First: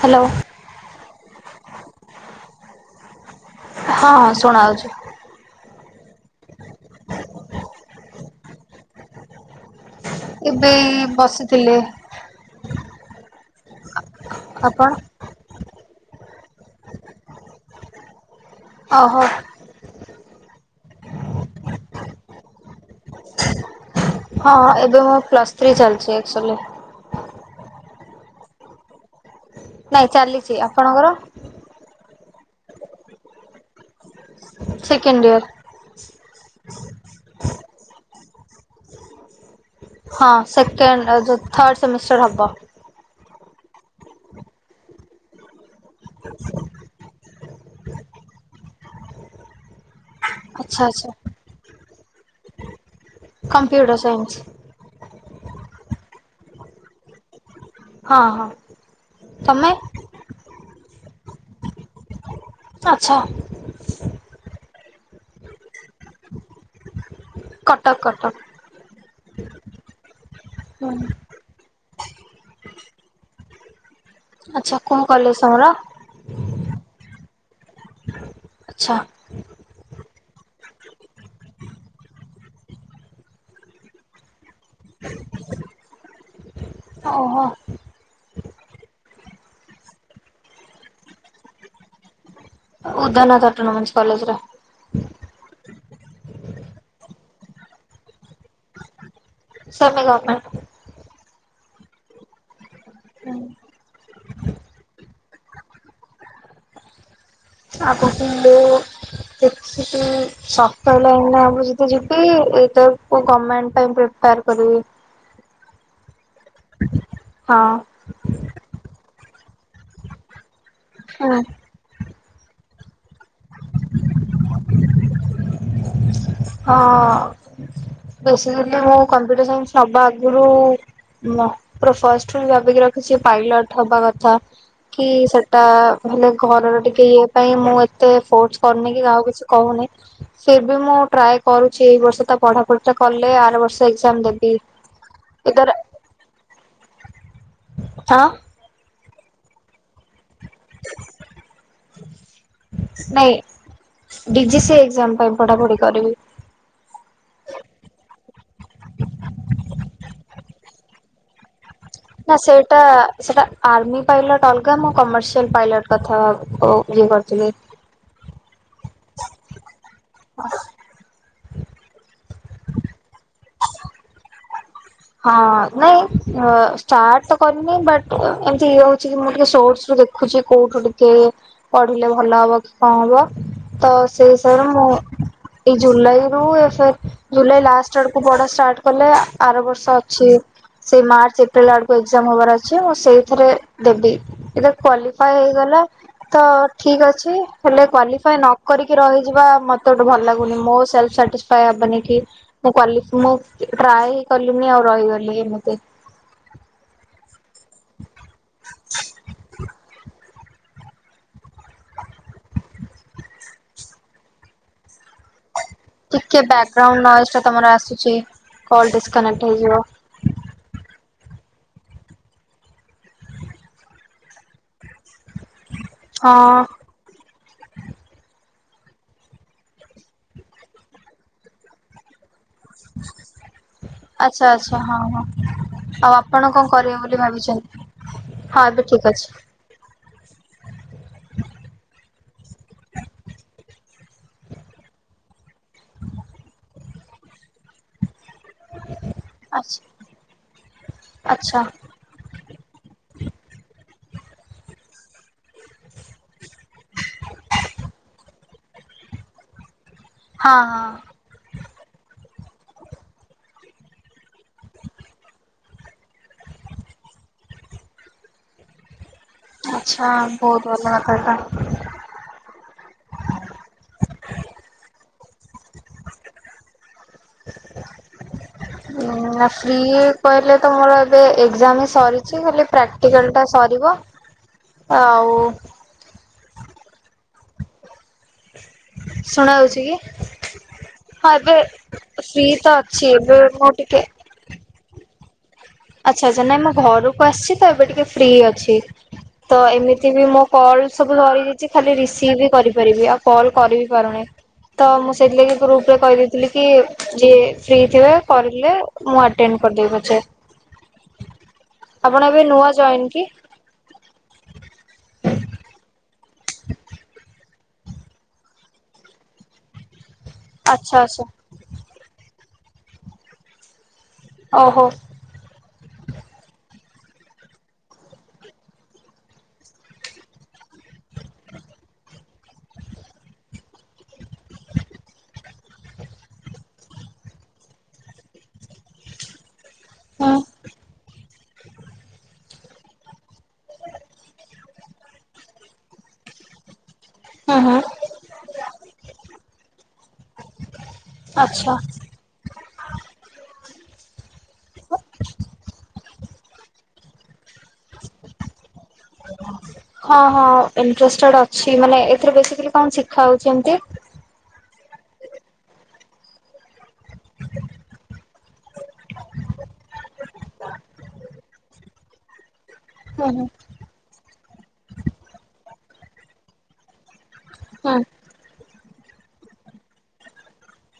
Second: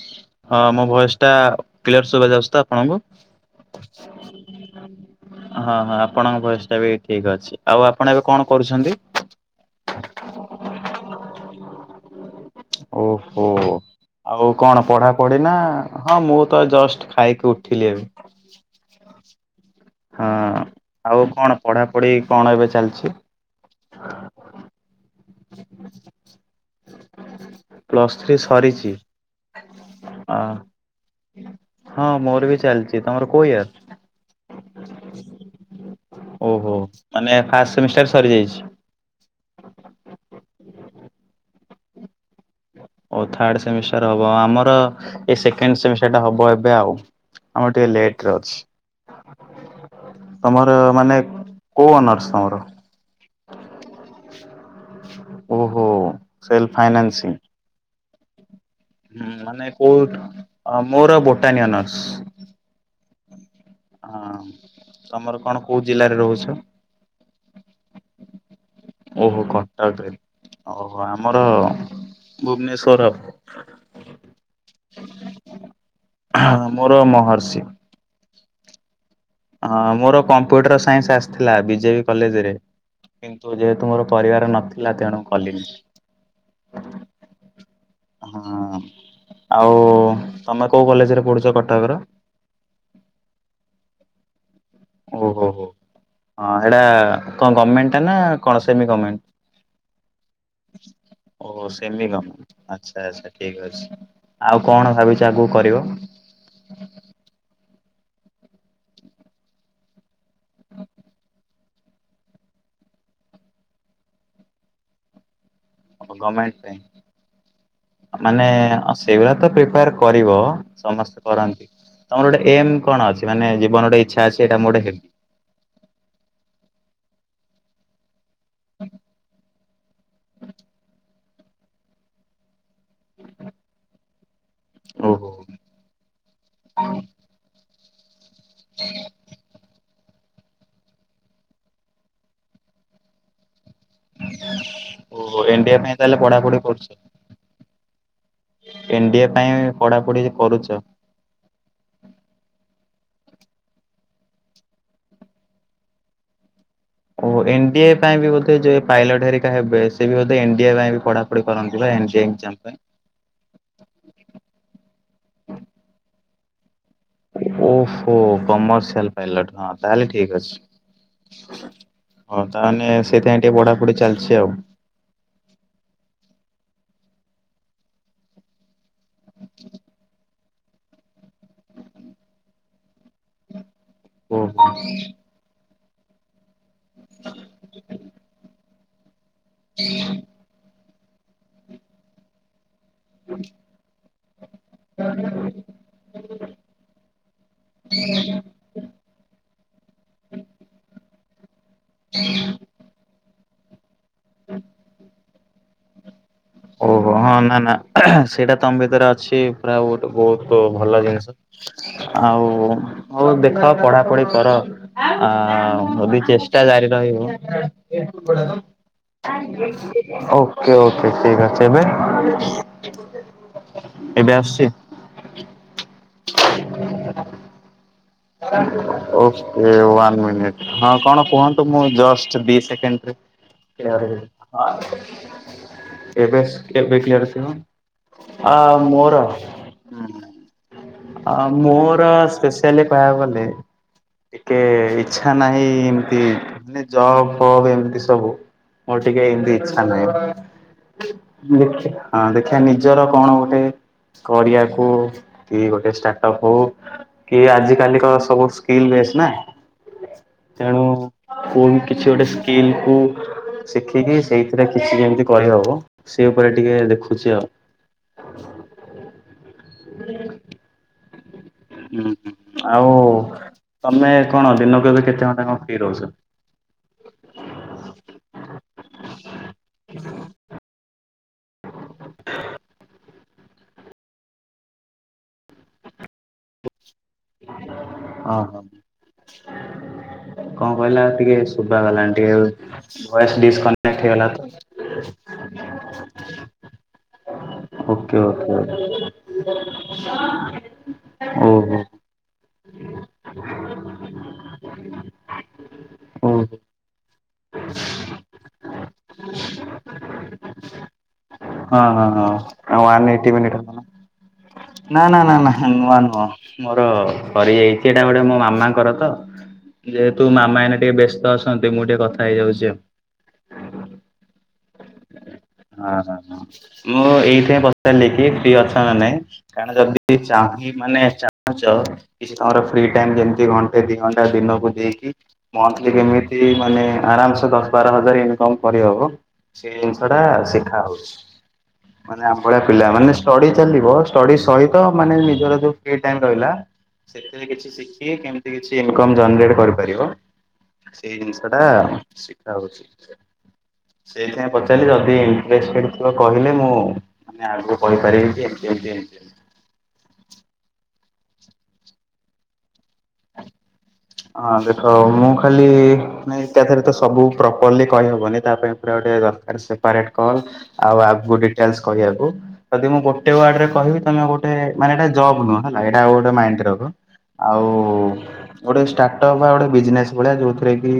Hello ହଁ ମୋ voice ଟା କ୍ଲିୟର ସୁଭା ଯାଉଛି ତ ଆପଣଙ୍କୁ? ହଁଁ ଶୁଣାଯାଉଛି। ହଁ ହଁ ଆପଣଙ୍କ ଭଏସ୍ ଟା ବି ଠିକ୍ ଅଛି ଆଉ ଆପଣ ଏବେ କଣ କରୁଛନ୍ତି? ଏବେ ଏଇ ବସିଥିଲେ। ଓ ହୋ ଆଉ କଣ ଆପଣ ପଢା ପଢି ନା ହଁ ମୁଁ ତ ଜଷ୍ଟ୍ ଖାଇକି ଉ ଥିଲେ ଏବେ। ଓ ହୋ। ହଁ ଆଉ କଣ ପଢାପଢି କଣ ଏବେ ଚାଲିଛି? ହଁ ଏବେ ମୋ ପ୍ଲସ୍ ଥ୍ରୀ ଚାଲିଛି ଏକ୍ଚୁଲି। ପ୍ଲସ୍ ଥ୍ରୀ ସରିଛି ନାଇଁ ଅ ଚାଲିଛି ଆପଣଙ୍କର ହଁ ମୋର ଏବେ ବି ଚାଲିଛି ତମର କୋଉ ଇୟର ସେକେଣ୍ଡ ଡିୟର। ଓ ହୋ ମାନେ ଫାଷ୍ଟ୍ ସେମିଷ୍ଟାର ସରିଯାଇଛି। ହଁ ସେକେଣ୍ଡ ଏ ଯୋଉ ଥାର୍ଡ଼ ସେମିଷ୍ଟାର୍ ହବ। ଓ ଥାର୍ଡ ସେମିଷ୍ଟାର ହବ। ଆମର ଏ ସେକେଣ୍ଡ ସେମିଷ୍ଟାର ଟା ହବ ଏବେ ଆଉ। ଆମର ଟିକେ ଲେଟ୍ ରେ ଅଛି। ତମର ଆଚ୍ଛା ଆଚ୍ଛା ମାନେ କୋଉ ଅନରର୍ସ ତମର? Computer science. ଓ ହୋ ସେଲଫ୍ ଫାଇନ୍ସାସିଙ୍ଗ୍ ହଁ ହଁ। ହୁଁ ମାନେ ତମେ କୋଉଠ ଅ ମୋର ବୋଟାନି ଆଚ୍ଛା ଅନରର୍ସ। ହଁ ତୋମର କଣ କୋଉ ଜିଲ୍ଲାରେ ରହୁଛ? କଟକ କଟକ ଓ ହୋ କଟକରେ ଓ ହୁଁ ହୋ ଆମର ଭୁବନେଶ୍ବର ଆଉ। ଆଛା କଣ କଲେ ସହର ମୋର ମହର୍ଷି ଆଛା। ହଁ ମୋର କମ୍ପ୍ୟୁଟର ସାଇନ୍ସ୍ ଆସିଥିଲା ବି ଜେ ବି କଲେଜ୍ ରେ କିନ୍ତୁ ଯେହେତୁ ମୋର ପରିବାର ନ ଥିଲା ତେଣୁ କଲିନି ଓହୋ ହୁଁ। ଆଉ ତମେ କୋଉ କଲେଜରେ ପଢୁଛ କଟକର? ଅ ଉଦାନ ଅଟନୋମସ୍ କଲେଜରେ। ଓ ହୋ ହୋ ହଁ ସେଇଟା କଣ ଗମେଣ୍ଟ୍ ଟା ନା କଣ ସେମି ସେମି ଗଭର୍ଣମେଣ୍ଟ ଗମେଣ୍ଟ୍ ଓ ହୋ ସେମି ଗମେଣ୍ଟ୍। ଆଛା ଆଛା ଠିକ୍ ଅଛି ଆଉ କଣ ଭାବିଛ ଆଗକୁ କରିବ? [inaudible] ଆଗକୁ ମୁଁ କିଛି ବି ସତରରେ ଏଇନା ମୁଁ ଯଦି ଯିବି ଏକ ବେଳକୁ ଗମେଣ୍ଟ୍ ଇନକ୍ଲିଉଡ୍ କରି ପାରିବି। ଓ ଗମେଣ୍ଟ ହଁ ପାଇଁ ମାନେ ଓ ସେଉରା ତ ପ୍ରିଫାର କରିବ। ସମସ୍ତେ ଉଁ କରାନ୍ତି। ତମର ଗୋଟେ ଏମ୍ କଣ ଅଛି ମାନେ ଜୀବନ ଗୋଟେ ଇଚ୍ଛା ଅଛି ଏଇଟା ମୁଁ ଗୋଟେ ହେବି। ହଁ। ବେଶୀ ଦିନର ମୋ କମ୍ପିଟିସନ୍ ସବା ଆଗରୁ ନା ପୁରା ଫାଷ୍ଟ ରୁ ମୁଁ ଭାବିକି ର କିଛି ପାଇଲଟ୍ ହବା କଥା କି ଓହୋ ସେଟା ହେଲେ ଘରର ଟିକେ ଇଏ ପାଇଁ ମୁଁ ଆ ଏତେ ଫୋର୍ସ କରୁନି କି କାହାକୁ କିଛି କହୁନି ସେ ବି ମୋ ଟ୍ରାଏ କରୁଛି ଏଇ ବର୍ଷ ତ ପଢାପଢି ଟା କଲେ ଆର ବର୍ଷ ଏକ୍ଜାମ ଦେବି ଓହୋ ଏଧର। ଏନ୍ ଡି ଏ ପାଇଁ। ପଢାପଢି କରୁଛ। ନାଇଁ ଡି ଜି ସି ଏକ୍ଜାମ ପାଇଁ ପଢାପଢି କରିବି। ଓ ଏନ୍ ଡି ଏ ପାଇଁ ବି ବୋଧେ ଯେ ପାଇଲଟ ହେରିକା ହେବେ ସେ ବି ବୋଧେ ଏନ୍ ଡି ଏ ପାଇଁ ବି ପଢାପଢି କରନ୍ତି। ବା ଏନଡିଏ ନା ଏକ୍ଜାମ ପାଇଁ। ସେଇଟା ସେଟା ଆର୍ମି ପାଇଲଟ ଅଲଗା ମୁଁ କମର୍ସିଆଲ ପାଇଲଟ କଥା କ ଓହୋ କମ ସିଆଲ ପାଇଲଟ ହଁ ତାହେଲେ ଠିକ ଅଛି। ହଁ ତାହେନେ ସେଥିପାଇଁ ଟିକେ ପଢାପଢି ଚାଲିଛି ଆଉ। ହଁ ନାଇଁ ଅ ଷ୍ଟାର୍ଟ ତ କରିନି ବଟ ଅ ଏମତି ଇଏ ହଉ ଛି ମୁଁ ଟିକେ ସୋର୍ଟସ ରୁ ଦେଖୁଛି କୋଉଠୁ ଟିକେ ପଢିଲେ ଭଲ ହବ କି କଣ ହବ। ତ ସେଇ ଓହୋ ହିସାବରେ ମୁଁ। ଏଇ ଜୁଲାଇ ରୁ ଏଫେ ଜୁଲାଇ ଲାଷ୍ଟ ଆଡକୁ ପଢ଼ା ଷ୍ଟାର୍ଟ କଲେ ଆର ବର୍ଷ ଅଛି ସେଇ ମାର୍ଚ୍ଚ ଏପ୍ରିଲ ଆଡକୁ ଏକ୍ଜାମ ହବାର ଅ ଛି ମୁଁ ସେଇଥିରେ ଦେବି ଏଥିରେ କ୍ଵାଲିଫଏ ହେଇଗଲା ତ ଠିକ ଅଛି। ହେଲେ କ୍ୱାଲିଫଏ ନ କରିକି ରହିଯିବା ମୋତେ ଗୋଟେ ଭଲ ଲାଗୁନି ମୋ ସେଲ୍ଫସାଟିସ କହିହବନି କି ମୁଁ କ୍ୱାଲିଫ ମୁଁ ଟ୍ରାଏ କଲିିନି ଆଉ ରହିଗଲି ଏମିତି। ଓହୋ ହଁ ନା ନା ସେଇଟା ହଉ ଭଲ ଜିନିଷ ଆଉ ହଉ ଦେଖ ପଢା ପଢି କର। ଆ। ଯଦି ଟିକେ ଚେଷ୍ଟା ଜାରି ବ୍ୟାକଗ୍ରାଉଣ୍ଡ ରହିବ ନଏଜ ଟା ତମର ଆସୁଛି କଲ ଡିସକନେକ୍ଟ ହେଇଯିବ ଓକେ ଓକେ। ଠିକ ଅଛି ଏବେ ଏବେ ଆସୁଛି। ହଁ। ଓକେ ୱାନ ମିନିଟ ହଁ କଣ କୁହନ୍ତୁ ମୁଁ ଜଷ୍ଟ ଦି ସେକେଣ୍ଡ ରେ। ଆଚ୍ଛା ଆଚ୍ଛା ହଁ ହଁ ଆଉ ଏବେ ଆପଣ କଣ କରିବେ ଏବେ ବୋଲି କିୟର ଶୁ [unintelligible] ଭାବିଛନ୍ତି ଆ ହଁ ଏବେ ଠିକ ମୋର ଅଛି ହୁଁ। ଆ ମୋର ସ୍ପେଶିଆଲି କହିବାକୁ ଗଲେ ଟିକେ ଇଚ୍ଛା ନାହିଁ ଏମିତି ମା ଜବ୍ ଫବ୍ ଏମିତି ସବୁ। ମୋର ଟିକେ ଏମିତି ଇଚ୍ଛା ନାହିଁ ଦେଖେ ହଁ ଦେଖିବା ନିଜର। କଣ ଗୋଟେ କରିବାକୁ କି ଗୋଟେ ଷ୍ଟାର୍ଟ ଅପ ହଉ କି ଆଜି। କାଲି କ ସବୁ ସ୍କିଲ୍ ବେସ୍ ନା ହଁ ତେଣୁ ହଁ କୁ କିଛି ଗୋଟେ। କିଲ କୁ। ଶିଖିକି ସେଇଥିରେ କିଛି ଯେମିତି କରିହବ ସେ ଉପରେ ଟିକେ ଦେଖୁଛି ଆଉ। ଆଚ୍ଛା ବହୁତ ଭଲ କଥା ତ। ହୁଁ ହୁଁ ଆଉ ତମେ କଣ ଦିନକୁ ଏବେ କେତେ ଘଣ୍ଟା କ ରହୁଚ। ଓ ଆ ଫ୍ରି କହିଲେ ତ ମୋର। ଏବେ ଏକ୍ଜାମ ବି ସରିଛି ଖାଲି ପ୍ରାକ୍ଟିକାଲ। ସରିବ ଆଉ। ହଁ ହଁ। ଶୁଣା ହଉଛି କି? କଣ କହିଲ ହଁ ଟିକେ ଏବେ ଶୁଭା ଗଲାନି ଫ୍ରି ତ ଅଛି ଟିକେ ଏବେ ଭଏସ ମୁଁ ଟିକେ ଡିସକନେକ୍ଟ ହେଇଗଲା ତ। ଆଚ୍ଛା ଆଚ୍ଛା ନାଇଁ ମୁଁ ଘରକୁ ଆସିଛି। ତ ଏବେ ଟିକେ ଓକେ ଫ୍ରି ଓକେ ଅଛି ତ ଏମିତି ବି ମୋ କଲ୍ ସବୁ ଧରି ଦେଇଛି ଓହୋ ଖାଲି ରିସିଭ ହି କରି ପାରିବି ଆଉ କଲ କରିବି ପାରୁନି। ତ ମୁଁ ସେଇଥିଲାଗି ଗ୍ରୁପରେ ଓହୋ କହିଦେଇଥିଲି କି ଯିଏ ଫ୍ରି ଥିବେ କରିଲେ ମୁଁ ଆଟେ କରିଦେବି ପଛେ। ହଁ ହଁ ହଁ ଆପଣ ଏବେ ନୂଆ ଆଉ ଜଏନ୍ ୱାନ କି? ଏଇଟି ମିନିଟ ହବ ନା। ନା ନା ନା ନା ନୂଆ ନୁହଁ ମୋର ସରିଯାଇଛି ଏଇଟା ଗୋଟେ ମୋ ମାମାଙ୍କର ତ, ଯେହେତ ତୁ ମାମା ଏଇନା ଟିକେ ଆଚ୍ଛା ଆଚ୍ଛା ବ୍ୟସ୍ତ ଅଛନ୍ତି ମୁଁ ଟିକେ କଥା ହେଇଯାଉଛି ଆଉ। ଓହୋ। ହଁ ହଁ ହଁ ମୁଁ ଏଇଥିପାଇଁ ପଚାରିଲି କି ଫ୍ରି ଅଛ ନା ନାଇଁ, କାରଣ ଯଦି ଚାହିଁ ମାନେ ଚାହୁଁଚ ଚ, କିଛି ଆମର ଫ୍ରି ଟାଇମ୍ ଯେମତି ଘଣ୍ଟେ ଦିଘଣ୍ଟା ଦିନକୁ ଦେଇକି, ମନ୍ଥଲି କେମିତି ମା ମାନେ ଆରାମସେ ଦଶ ବାର ହଜାର ଇନକମ କରିହବ, ସେ ଜିନିଷ ଟା ହୁଁ ଶିଖା ହଉଛି। ହୁଁ ମାନେ ଆମଭଳିଆ ପିଲା ମାନେ ଷ୍ଟଡି ଚାଲିବ, ଷ୍ଟଡି ସହିତ ମାନେ ନିଜର ଯୋଉ ଫ୍ରି ଟାଇମ୍ ରହିଲା ସେଥିରେ ହୁଁ କିଛି ହୁଁ ଶିଖି କେମିତି କିଛି ଇନକମ୍ ଜନେରେଟ କରିପାରିବ ସେଇ ଜିନିଷଟା ଆଚ୍ଛା। ଶିଖା ହଉଛି। ସେଇଥିପାଇଁ ପଚାରିଲି ଯଦି ଇଣ୍ଟ୍ରେଷ୍ଟେଡ ଥିବ କହିଲେ ମୁଁ ମାନେ ଆଗକୁ କହିପାରିବି ଯେ ମତେ ହଁ ହଁ ଇଣ୍ଟ୍ରେଷ୍ଟେଡ ଅଛି ମାନେ ଏଥିରେ ବେଶିକାଲି କଣ ଅଛି ଖାଉଛି ଏମତି ହଉ ମୁଁ ଖାଲି ନାଇଁ ତା ଧେରେ ତ ସବୁ ପ୍ରପରଲି କହି ହବନି ତା ପାଇଁ ଗୋଟା ଗୋଟାଏ ଦରକାର ସେପାରେଟ କଲ, ଆଉ ଆଗକୁ ଡିଟେଲସ କହିଆକୁ ଯଦି ମୁଁ ହୁଁ ଗୋଟେ ହୁଁ ୱାର୍ଡରେ କହିବି ତମେ ଗୋଟେ ମାନେ ଏଇଟା ଜବ ନୁହଁ ହେଲା ଏଇଟା ଆଉ ଗୋଟେ ମାଇଣ୍ଡ ରଖ। ଆଉ ହଁ। ସ୍ଟାର୍ଟ ଅପ୍ ବା ଗୋଟେ ବିଜନେସ୍ ଭଳିଆ ଯୋଉଥିରେ କି,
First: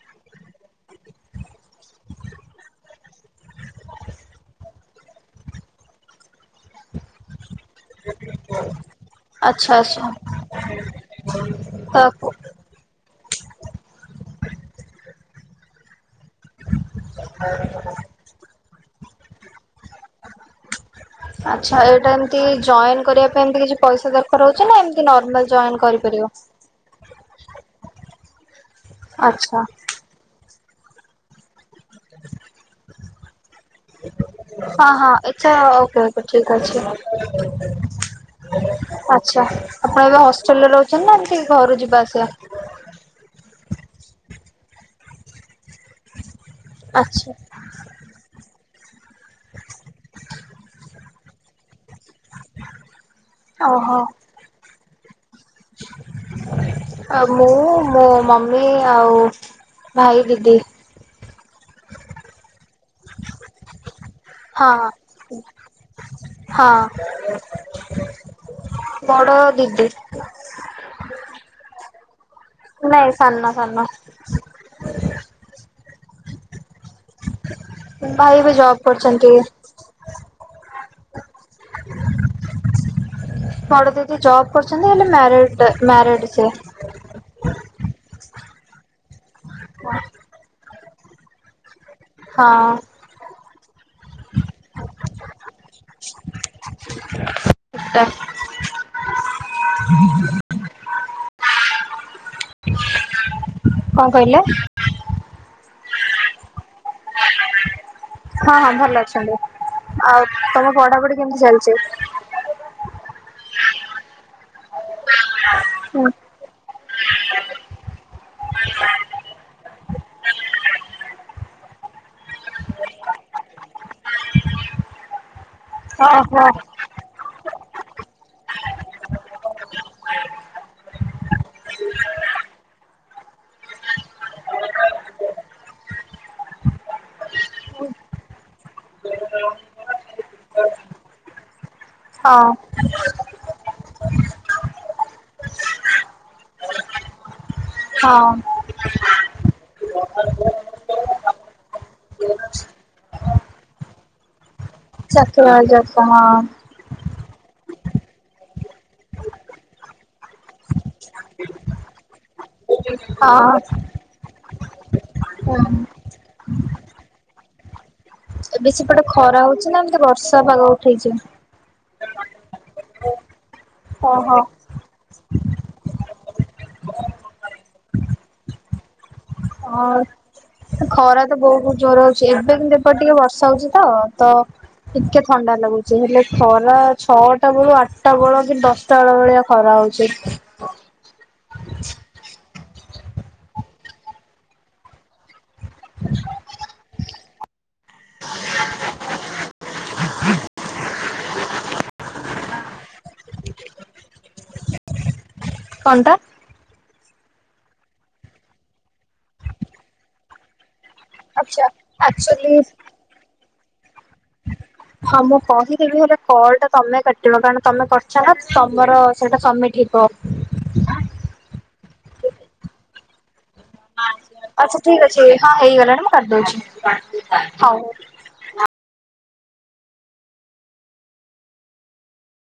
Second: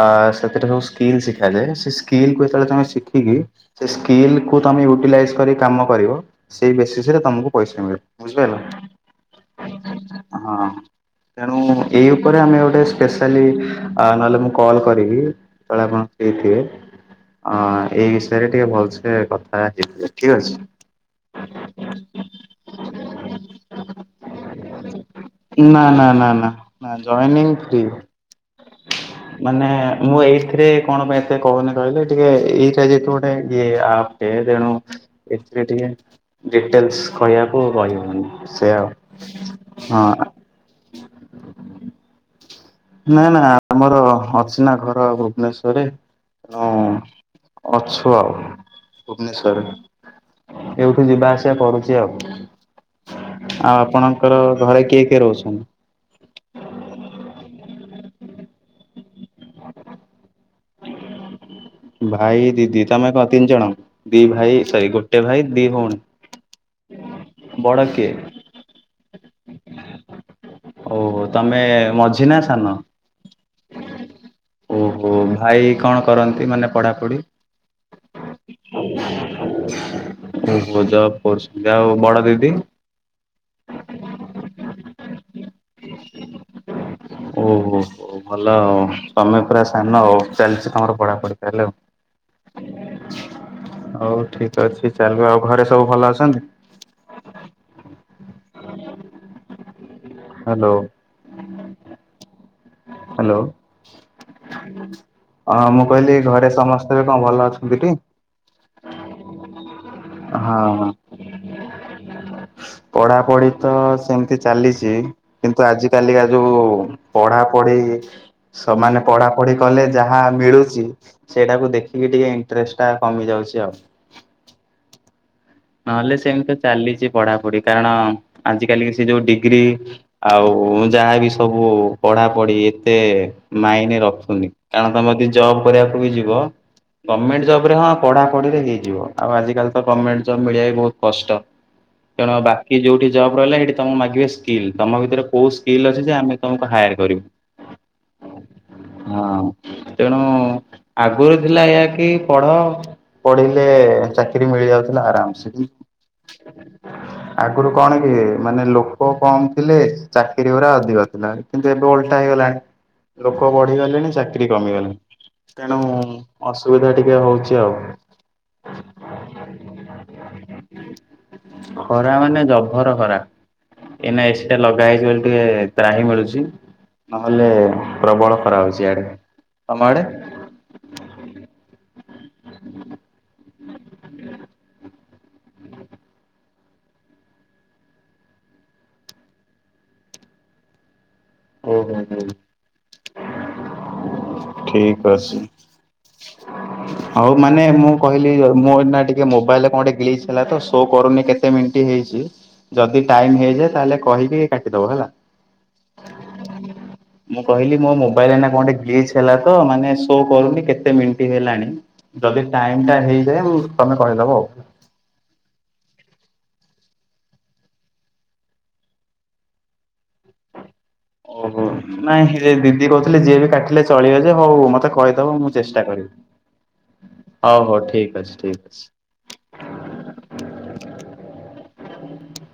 ଆ ସେଥିରେ ସବୁ ସ୍କିଲ୍ ଶିଖାଯାଏ। ସେ ସ୍କିଲ୍ ଯେତେବେଳେ ଚାହିଁବେ ଶିଖିକି ସେ ସ୍କିଲ୍ କୁ ତମେ ୟୁଟିଲାଇଜ କରି କାମ କରିବ, ସେଇ ବେସିସ ରେ ତମକୁ ପଇସା ମିଳିବ, ବୁଝିଲେ ନା? ଆଚ୍ଛା ଆଚ୍ଛା ହଁ। ତେଣୁ ଏଇ ତାକୁ ଉପରେ ଆମେ ଗୋଟେ ସ୍ପେଶାଲି ନହେଲେ ମୁଁ କଲ କରିବି ଯେତେବେଳେ ଆପଣ ହେଇଥିବେ, ଅ ଏଇ ବିଷୟରେ ଟିକେ ଭଲସେ କଥା ହେଇଯିବେ ଠିକ ଅଛି। [inaudible] ଆଚ୍ଛା ଏଇଟା ଏମତି ଜଏନ୍ କରିବା ପାଇଁକି ଏମତି କିଛି ପଇସା ଦରକାର ହଉଛି ନା ଏମିତି ନର୍ମାଲ ଜଏନ ନା କରି ନା ନା ନା ଜଏନିଂ ଫ୍ରି। ଆଚ୍ଛା ମାନେ ମୁଁ ଏଇଥିରେ କଣ ପାଇଁ ଏତେ କହୁନି କହିଲେ, ଟିକେ ଏଇଟା ଯେହେତୁ ଗୋଟିଏ ଟିଏ ଆପ୍ ଟେ, ତେଣୁ ହଁ ହଁ ଆଚ୍ଛା ଏଥିରେ ଟିକେ ଓକେ ଓକେ ଠିକ୍ ଅଛି। ଡିଟେଲସ କହିଆକୁ କହିବନି। ଆଚ୍ଛା। ଆପଣ ଏବେ ହଷ୍ଟେଲରେ ରହୁଛନ୍ତି ନା ଏମିତି ଘରୁ ଯିବା ଆସିବା? ନା ନା ଆମର ଅଛି ନା ଘର ଭୁବନେଶ୍ଵରରେ। ହଁ ଆଚ୍ଛା ଅଛୁ ଆଉ ଭୁବନେଶ୍ୱରରେ। ଏଇଠୁ ଯିବା ଆସିବା କରୁଚି ଆଉ। ଆଉ ଓହୋ ଆପଣଙ୍କର ଘରେ କିଏ କିଏ ରହୁଛନ୍ତି? ଆଉ ମୁଁ ମୋ ମମି ଆଉ ଭାଇ, ଦିଦି। ଭାଇ, ଦିଦି। ତମେ କଣ ତିନ ଜଣ? ଦି ଭାଇ ସରି ହଁ ଗୋଟେ ଭାଇ ଦି ଭଉଣୀ। ହଁ ବଡ କିଏ? ବଡ ଦିଦି ହଉ ହଉ ତମେ ମଜା ନାଇଁ ସାନ ସାନ। ଏଇ କଣ କରନ୍ତି ମାନେ ପଢ଼ା ଭାଇ ବି ଜବ କରୁଚନ୍ତି। ଓହୋ ଜବ କରୁଛନ୍ତି। ଆଉ ବଡ ଦିଦି? ବଡ ଦିଦି ଜବ କରୁଛନ୍ତି, ହେଲେ ମ୍ୟାରେଡ ମ୍ୟାରେଡ଼ ସିଏ। ଓହୋ ହୋ ଭଲ ଆଉ। ତମେ ପୁରା ସାନ ଆଉ ଚାଲଚି ତମର ପଢାପଢି ତାହେଲେ ଆଉ। ହଁ। ହଉ ଠିକ ଅଛି ଚାଲୁ ଆଉ। ଘରେ ସବୁ ଭଲ ଅଛନ୍ତି? ତ ହ୍ୟାଲୋ ହ୍ୟାଲୋ, କଣ କହିଲେ? ହଁ ମୁଁ କହିଲି ଘରେ ସମସ୍ତେ ବି କଣ ଭଲ ଅଛନ୍ତି ଟି? ହଁ ହଁ ଭଲ ଅଛନ୍ତି ଆଉ ହଁ ତମ ହଁ। ପଢାପଢି କେମତି ଚାଲିଛି? ପଢ଼ାପଢ଼ି ତ ସେମିତି ଚାଲିଛି କିନ୍ତୁ ଆଜିକାଲିକା ଯଉ ପଢାପଢି ସମାନ ପଢାପଢି କଲେ ଯାହା ମିଳୁଛି ସେଇଟାକୁ ଦେଖି ଟିକେ ଇନଟ୍ରେଷ୍ଟ ଟା କମି ଯାଉଛି ଆଉ ନହେଲେ ଓହୋ ସେମିତି ଚାଲିଛି ପଢାପଢି କାରଣ ଆଯି କାଲି କା ସେ ଯୋଉ ଡିଗ୍ରୀ ଆଉ ଯାହା ବିି ସବୁ ପଢ଼ାପଢି ଏତେ ମାଇନେ ରଖୁନି କାରଣ ତମେ ଯି ଜବ୍ କରିବାକୁ ବି ଯିବ ଗମେଣ୍ଟ ଜବ୍ ହ ପଢ଼ାପଢ଼ିରେ ହେଇଯିବ ଆଜିକା ତ ଗମେଣ୍ଟ ହେ ବହୁତ କଷ୍ଟ ତେଣୁ ହଁ ବାକି ଯୋଉଠି ଜବ ରହିଲା ହେଇଠି ତମ ମାଗିବେ ତମକୁ ସ୍କିଲ ତମଭି ରେ କୋଉ ସ୍କିଲ୍ ଅଛି ଯେ ଆମେ ତମକୁ ହାୟର କରିବୁ। ହଁ, ହଁ ତେଣୁ ଆଗରୁ ଥିଲା ଏୟା କି ପଢ ପଢିଲେ ଚାକିରି ମିଳିଯାଉଥିଲା ଆରାମ ଚାକିରି ସେ ବାଜିଆକୁ ହଁ ଆଗରୁ କଣ କିଏ ମାନେ ଲୋକ କମ ଥିଲେ ଚାକିରି ଗୁରା ଅଧିକ ଥିଲା କିନ୍ତୁ ଏବେ ଓଲଟା ହେଇଗଲାଣି। ଲୋକ ହଁ ବଢିଗଲେଣି ଚାକିରି କମିଗଲେ ହୁଁ ତେଣୁ ଅସୁବିଧା ଟିକେ ହଉଛି ଆଉ। ଏବେ ସେ ପଟେ ଖରା ହଉଛି ନା ଏମିତି ବର୍ଷା ପାଗ ଉଠେଇଛି ଖରା ମାନେ ଜଭର ଖରା ଏଇନା ଓହୋ ଏସିଟା ଲଗା ହେଇଛି ବୋଲି ଟିକେ ତ୍ରାହି ମିଳୁଛି ନହେଲେ ପ୍ରବଳ ଖରା ହଉଛି ଇଆଡେ। ତମ ହ ଆଡେ? ଖରା ତ ବହୁତ ଜୋର ହଉଛି। ଏବେ କିନ୍ତୁ ଏବେ ଟିକେ ବର୍ଷା ହଉଛି ତ ତ ଟିକେ ଥଣ୍ଡା ଲାଗୁଛି ହେଲେ ଖରା ଛଅଟା ବେଳୁ ଆଠଟା ବେଳ କି ଦଶଟା ବେଳ ଭଳିଆ ଖରା ହଉଚି ଓହୋ ହୋ ଠିକ ଅଛି, ହଉ ମାନେ ମୁଁ କହିଲି ମୋ ଏ ନା ଟିକେ ମୋବାଇଲରେ କଣେ ଗିଲିଚ ତ ଶୋ କରୁନି କେତେ ମିନିଟ ହେଇ ଯଦି ଟାଇମ ହେଇଯାଏ ତାହେଲେ କହିକି କାଟିଦବ ହେଲା। କଣଟା? ମୁଁ କହିଲି ମୋ ମୋବାଇଲ ନା କଣ ଗ୍ଲିଚ ହେଲା ତ ମାନେ ଶୋ କରୁନି କେତେ ମିନି ଟ ଆଚ୍ଛା ହେଲାଣି ଯଦି ଆକ୍ଚୁଆଲି ଟାଇମ ଟା ହେଇଯାଏ ମୁଁ ତମେ କହିଦବ ଆଉ। ହଁ ମୁଁ କହିଦେବି ହେଲେ କଲ ଟା ତମେ କାଟିବ କାରଣ ତମେ କରିଛ ନା ତମର ସେଇଟା ସମମିଟ ହେବ। ଓହୋ ନାଇଁ ସେ ଦିଦି କହୁଥିଲେ ଯିଏ ବି କାଟି ଲେ ଚଳିବ ଯେ ହଉ ଆଚ୍ଛା ମତେ ଠିକ ଅଛି କହିଦବ ମୁଁ ହଁ ଚେଷ୍ଟା ହେଇଗଲାଣି ମୁଁ କାଟିଦଉଛି କରିବି ହଉ ହଉ ଠିକ ଅଛି ଠିକ ଅଛି।